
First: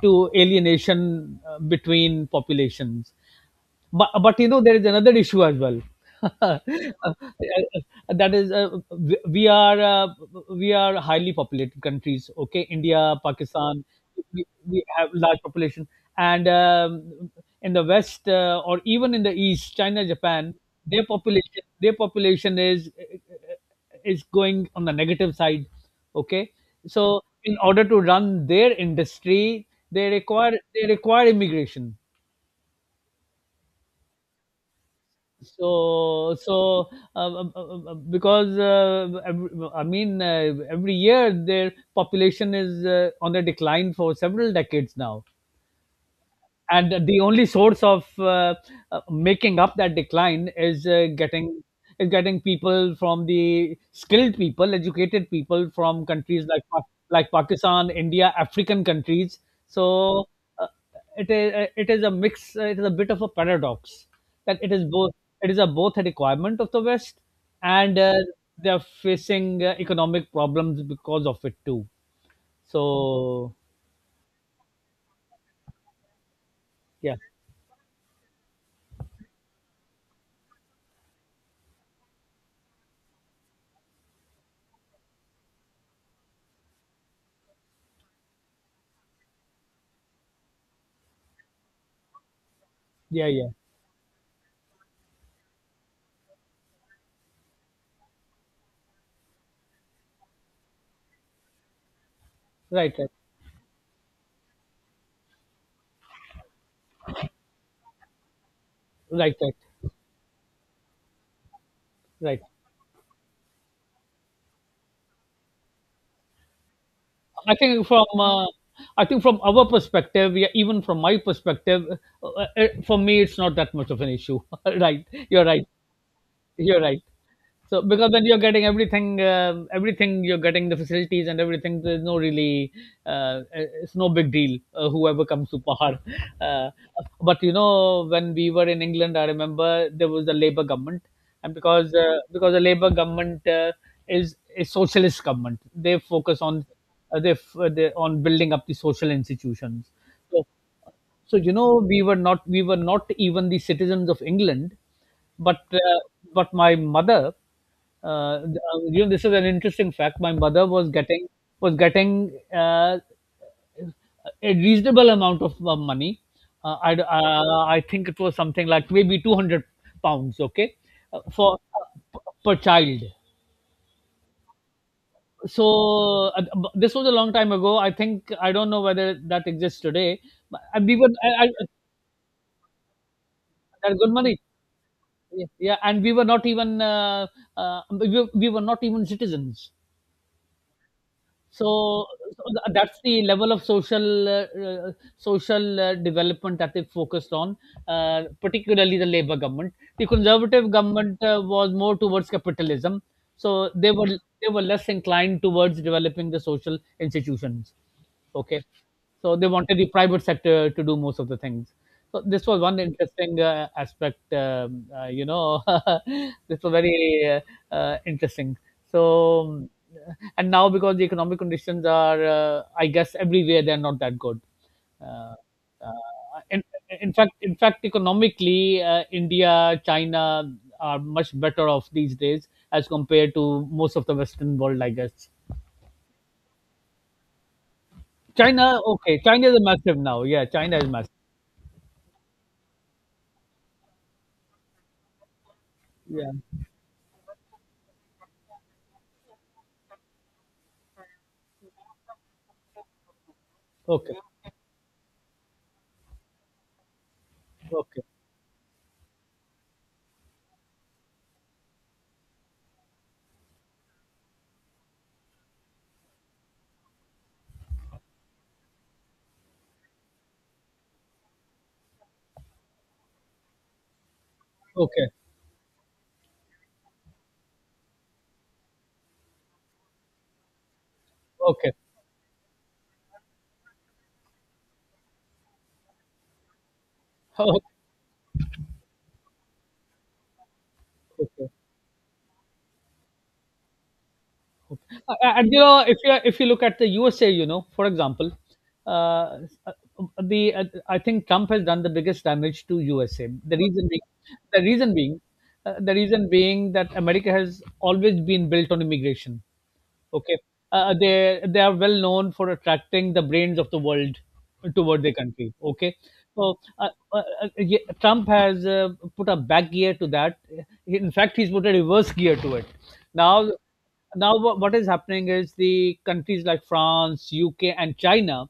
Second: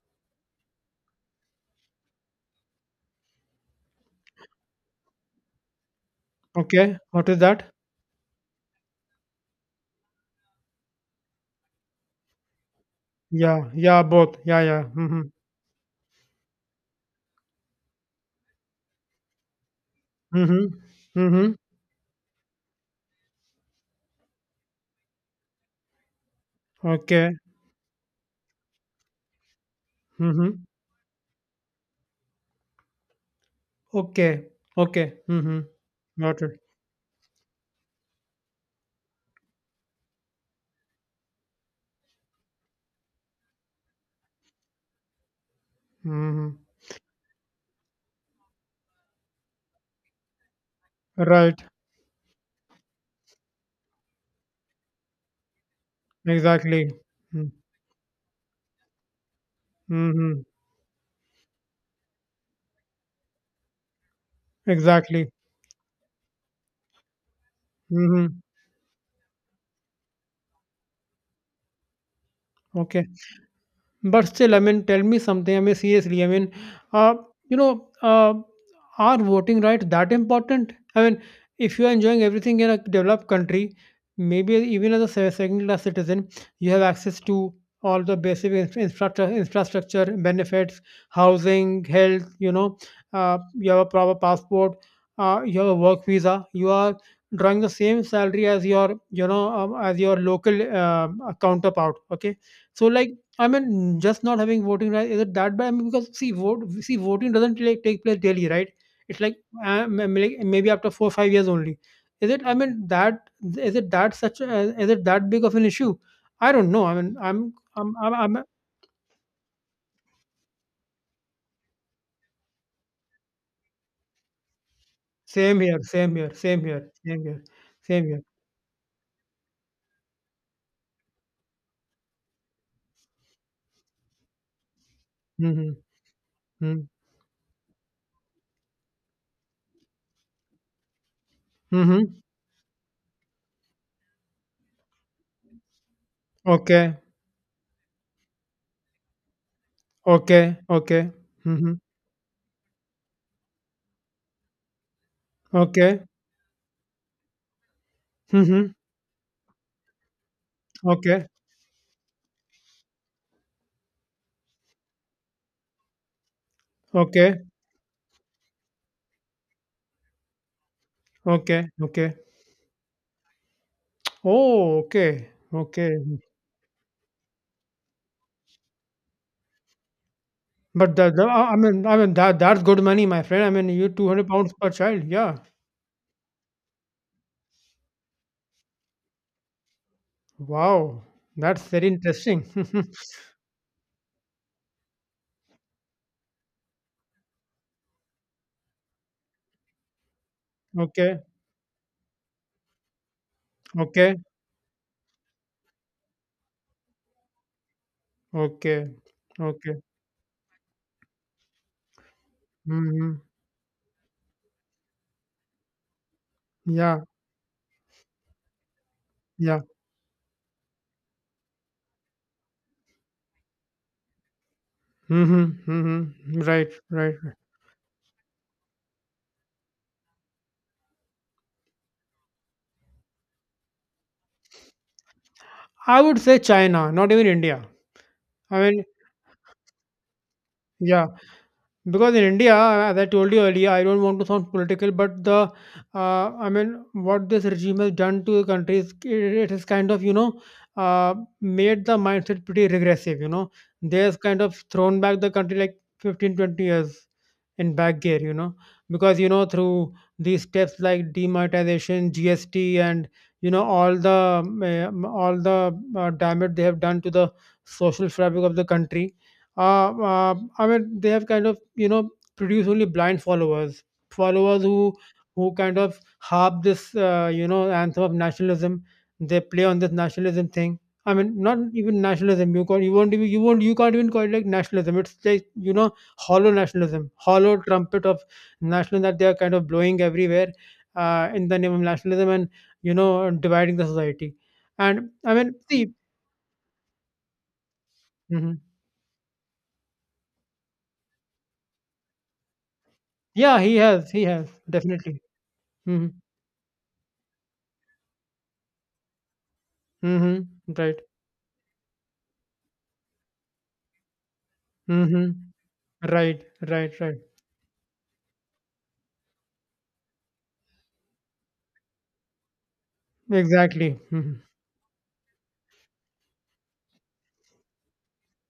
Speaker 2: to alienation between populations. But, you know, there is another issue as well. <laughs>
Speaker 1: Okay, what is that?
Speaker 2: That is, we are highly populated countries. Okay, India,
Speaker 1: Yeah,
Speaker 2: Pakistan,
Speaker 1: yeah, both.
Speaker 2: we,
Speaker 1: Yeah, yeah.
Speaker 2: we have
Speaker 1: Mm-hmm.
Speaker 2: large population, and in the West, or even in the East, China, Japan,
Speaker 1: Mm-hmm.
Speaker 2: their
Speaker 1: Mm-hmm.
Speaker 2: population their population is, is going on the negative side. Okay, so
Speaker 1: Okay.
Speaker 2: in order to run their industry, they require
Speaker 1: Mm-hmm.
Speaker 2: they require immigration.
Speaker 1: Okay. Okay. Mm-hmm.
Speaker 2: So,
Speaker 1: Got it.
Speaker 2: because every, I mean every year their population is, on the decline for several decades now,
Speaker 1: Mm-hmm.
Speaker 2: and the only source of, making up that decline is,
Speaker 1: Right.
Speaker 2: getting, is getting people from the skilled people, educated people from countries like
Speaker 1: Exactly.
Speaker 2: like
Speaker 1: Mm-hmm.
Speaker 2: Pakistan, India, African countries. So
Speaker 1: Mm-hmm.
Speaker 2: uh, it is, it is a mix. It is a bit of a paradox, that it is both,
Speaker 1: Exactly.
Speaker 2: it is a both a requirement of the West, and
Speaker 1: Mm-hmm.
Speaker 2: they are facing economic problems because of it too.
Speaker 1: Okay.
Speaker 2: So
Speaker 1: But still, I mean, tell me something. I mean, seriously, I mean, uh,
Speaker 2: yeah,
Speaker 1: you know, uh, are voting rights that important? I mean, if you are enjoying everything in a developed country, maybe even as a second class citizen, you have access to all the basic infrastructure, infrastructure benefits, housing, health, you know,
Speaker 2: yeah, yeah,
Speaker 1: you have a proper passport, you have a work visa, you are drawing the same salary as your, you know, as your local counterpart. Okay. So,
Speaker 2: right, right,
Speaker 1: like, I mean, just not having voting right, is it that bad? I mean, because see, vote see, voting doesn't like take place daily, right? It's
Speaker 2: right,
Speaker 1: like
Speaker 2: right,
Speaker 1: like, maybe after 4 or 5 years only. Is it?
Speaker 2: right.
Speaker 1: I mean, that is it that such a, is it that big of an issue? I don't know. I mean, I'm
Speaker 2: I think
Speaker 1: I'm
Speaker 2: from,
Speaker 1: I'm, I'm
Speaker 2: I think from our perspective, yeah, even from my perspective, for me, it's not that much of an issue. <laughs> Right, you're
Speaker 1: same
Speaker 2: right.
Speaker 1: here, same here, same
Speaker 2: You're
Speaker 1: here,
Speaker 2: right.
Speaker 1: same here,
Speaker 2: So
Speaker 1: same
Speaker 2: because
Speaker 1: here.
Speaker 2: then you're getting everything, everything, you're getting the facilities and everything. There's no really, uh, uh, it's no big deal. Whoever comes to
Speaker 1: Mm-hmm.
Speaker 2: power, uh,
Speaker 1: Mm-hmm.
Speaker 2: but you know, when we were in England, I remember there was the Labour government, and because,
Speaker 1: Mm-hmm.
Speaker 2: because the Labour government, is a socialist government, they focus on,
Speaker 1: Okay.
Speaker 2: they, they on building up the social institutions. So
Speaker 1: Okay. Okay.
Speaker 2: so you
Speaker 1: Mm-hmm.
Speaker 2: know, we were not even the citizens of England, but
Speaker 1: Okay.
Speaker 2: my mother,
Speaker 1: Mm-hmm.
Speaker 2: you know, this is an interesting fact. My mother was
Speaker 1: Okay.
Speaker 2: getting, was getting a reasonable amount of money.
Speaker 1: Okay.
Speaker 2: I think it was something like maybe £200. Okay, for
Speaker 1: Okay. Okay.
Speaker 2: per child.
Speaker 1: Oh, okay. Okay.
Speaker 2: So this was a long time ago. I think I don't know whether that exists today, but
Speaker 1: But
Speaker 2: we
Speaker 1: the
Speaker 2: were,
Speaker 1: the I mean, I mean, that that's good money, my friend. I mean, you,
Speaker 2: that's good
Speaker 1: 200
Speaker 2: money.
Speaker 1: pounds per child. Yeah.
Speaker 2: Yeah, yeah, and we were not even, we were not even citizens.
Speaker 1: Wow. That's very
Speaker 2: So,
Speaker 1: interesting. <laughs>
Speaker 2: that's the level of social, social development that they focused on, particularly the labor government. The Conservative government,
Speaker 1: Okay.
Speaker 2: was more towards capitalism, so they were
Speaker 1: Okay.
Speaker 2: they were less inclined towards developing the social institutions. Okay.
Speaker 1: Okay.
Speaker 2: So they wanted
Speaker 1: Okay.
Speaker 2: the private sector to do most of the things. So this was one
Speaker 1: Hmm.
Speaker 2: interesting aspect, you know, <laughs> this was
Speaker 1: Yeah.
Speaker 2: very interesting. So,
Speaker 1: Yeah.
Speaker 2: and now because the economic conditions are, I guess, everywhere they're not that good. Uh,
Speaker 1: Hmm.
Speaker 2: uh,
Speaker 1: Hmm.
Speaker 2: in,
Speaker 1: Right.
Speaker 2: in
Speaker 1: Right.
Speaker 2: fact,
Speaker 1: Right.
Speaker 2: in fact, economically, India, China are much better off these days as compared to most of the Western world, I guess.
Speaker 1: I would say China, not even India. I
Speaker 2: China,
Speaker 1: mean,
Speaker 2: okay. China is massive now. Yeah, China is
Speaker 1: yeah.
Speaker 2: massive.
Speaker 1: Because in India, as I told you earlier, I don't want to sound political, but the
Speaker 2: Yeah.
Speaker 1: I mean, what this regime has done to the country is it, it has kind of, you know, uh, made the mindset pretty regressive. You know, they
Speaker 2: Okay.
Speaker 1: has kind of thrown back the country like 15, 20 years in back
Speaker 2: Okay.
Speaker 1: gear. You know, because, you know, through these steps like demonetization, GST, and, you know, all the damage they have done to the social fabric of the country, I mean, they have kind of, you know, produce only blind followers, followers
Speaker 2: Okay.
Speaker 1: who kind of harp this, you know, anthem of nationalism. They play on this nationalism thing. I mean, not
Speaker 2: Okay.
Speaker 1: even nationalism, you can't you won't even you won't you can't even call it like nationalism. It's like, you know, hollow nationalism, hollow
Speaker 2: <laughs>
Speaker 1: trumpet of nationalism that they are kind of blowing everywhere
Speaker 2: Okay.
Speaker 1: in
Speaker 2: Okay.
Speaker 1: the name of nationalism, and, you know, dividing the society.
Speaker 2: Okay.
Speaker 1: And I
Speaker 2: And
Speaker 1: mean,
Speaker 2: you know,
Speaker 1: see,
Speaker 2: if you, if you look at the USA, you know, for example,
Speaker 1: mhm.
Speaker 2: uh, uh, the I think Trump has done the biggest damage to USA. The
Speaker 1: Yeah, he
Speaker 2: reason being,
Speaker 1: has, he has
Speaker 2: the reason
Speaker 1: definitely.
Speaker 2: being, the
Speaker 1: Hmm.
Speaker 2: reason being that America has always been built on immigration. Okay.
Speaker 1: Hmm. Right.
Speaker 2: They are well known for attracting the brains of the world toward their
Speaker 1: Hmm.
Speaker 2: country. Okay,
Speaker 1: Right,
Speaker 2: so
Speaker 1: right, right.
Speaker 2: Trump has, put a back gear to that. In fact, he's put a reverse gear to it. Now,
Speaker 1: Exactly. Hmm.
Speaker 2: now what is happening is the countries like France, UK, and China,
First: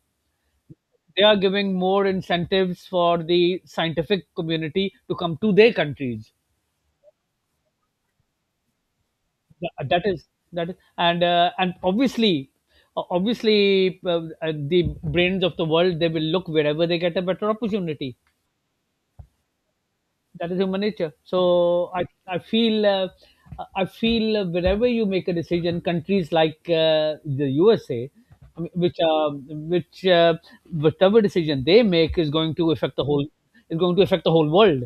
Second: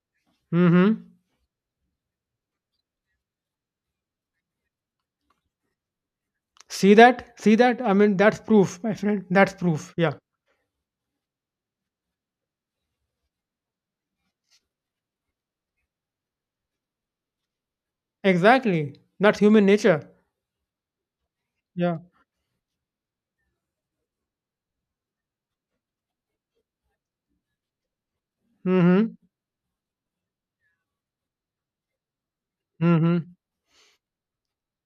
Speaker 1: Hmm.
Speaker 2: they are giving more incentives for the scientific community to come to their countries.
Speaker 1: See that? See that? I mean, that's proof, my friend. That's proof.
Speaker 2: That
Speaker 1: Yeah.
Speaker 2: is, that is, and obviously, the brains of the world, they will look wherever they get a better opportunity.
Speaker 1: Exactly. That's human nature.
Speaker 2: That is human nature. So
Speaker 1: Yeah.
Speaker 2: I feel, I feel, wherever you make a decision, countries like, the USA, I mean, which,
Speaker 1: Mm-hmm.
Speaker 2: which uh, whatever decision they make is going to affect the whole,
Speaker 1: Mm-hmm.
Speaker 2: is going to affect the whole world.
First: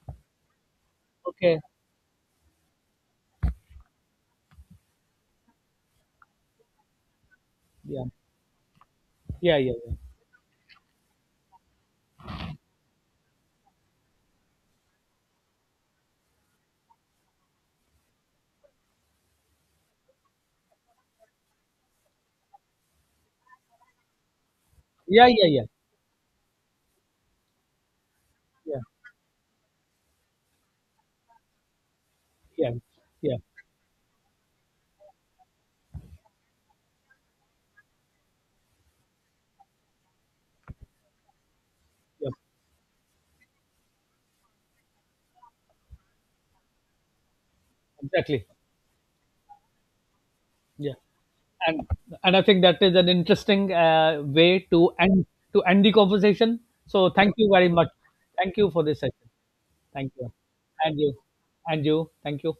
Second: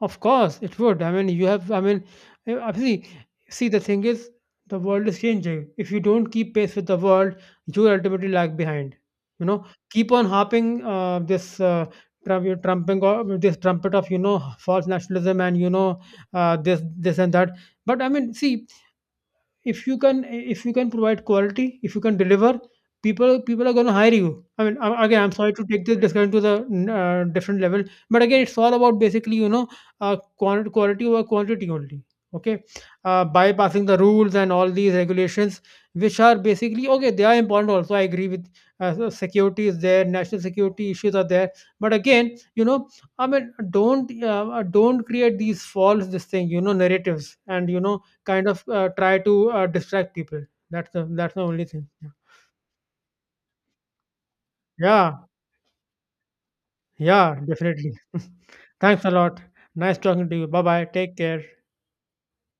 Speaker 1: Of course it would. I mean, you
Speaker 2: Okay.
Speaker 1: have, I mean, see, see, the thing is, the world is changing. If you don't keep pace with the world, you will
Speaker 2: Yeah,
Speaker 1: ultimately lag behind. You
Speaker 2: yeah,
Speaker 1: know,
Speaker 2: yeah,
Speaker 1: keep on harping trumping or this trumpet of, you know, false nationalism, and, you know, this this and that. But I mean, see, if you can provide quality, if you can deliver, people are going to hire you. I mean, again,
Speaker 2: yeah,
Speaker 1: I'm
Speaker 2: yeah,
Speaker 1: sorry
Speaker 2: yeah,
Speaker 1: to
Speaker 2: yeah,
Speaker 1: take this discussion to the different level, but again, it's all
Speaker 2: yeah,
Speaker 1: about basically, you know, quality over quantity only. Okay,
Speaker 2: yeah, yeah,
Speaker 1: bypassing the rules and all these regulations, which are basically, okay, they are important also, I agree with. So security is there, national security issues are there, but
Speaker 2: yeah.
Speaker 1: again, you know, I mean, don't create these false this thing, you know, narratives, and, you know,
Speaker 2: Exactly.
Speaker 1: kind of, try to, distract people. That's
Speaker 2: Yeah.
Speaker 1: the, that's the only
Speaker 2: and
Speaker 1: thing. Yeah.
Speaker 2: and I think that is an interesting way to
Speaker 1: Yeah,
Speaker 2: end, to end the conversation. So thank
Speaker 1: yeah,
Speaker 2: you very much.
Speaker 1: definitely. <laughs>
Speaker 2: Thank you for this
Speaker 1: Thanks a
Speaker 2: session.
Speaker 1: lot. Nice
Speaker 2: Thank
Speaker 1: talking
Speaker 2: you,
Speaker 1: to you. Bye-bye.
Speaker 2: and you,
Speaker 1: Take care.
Speaker 2: and you. Thank you.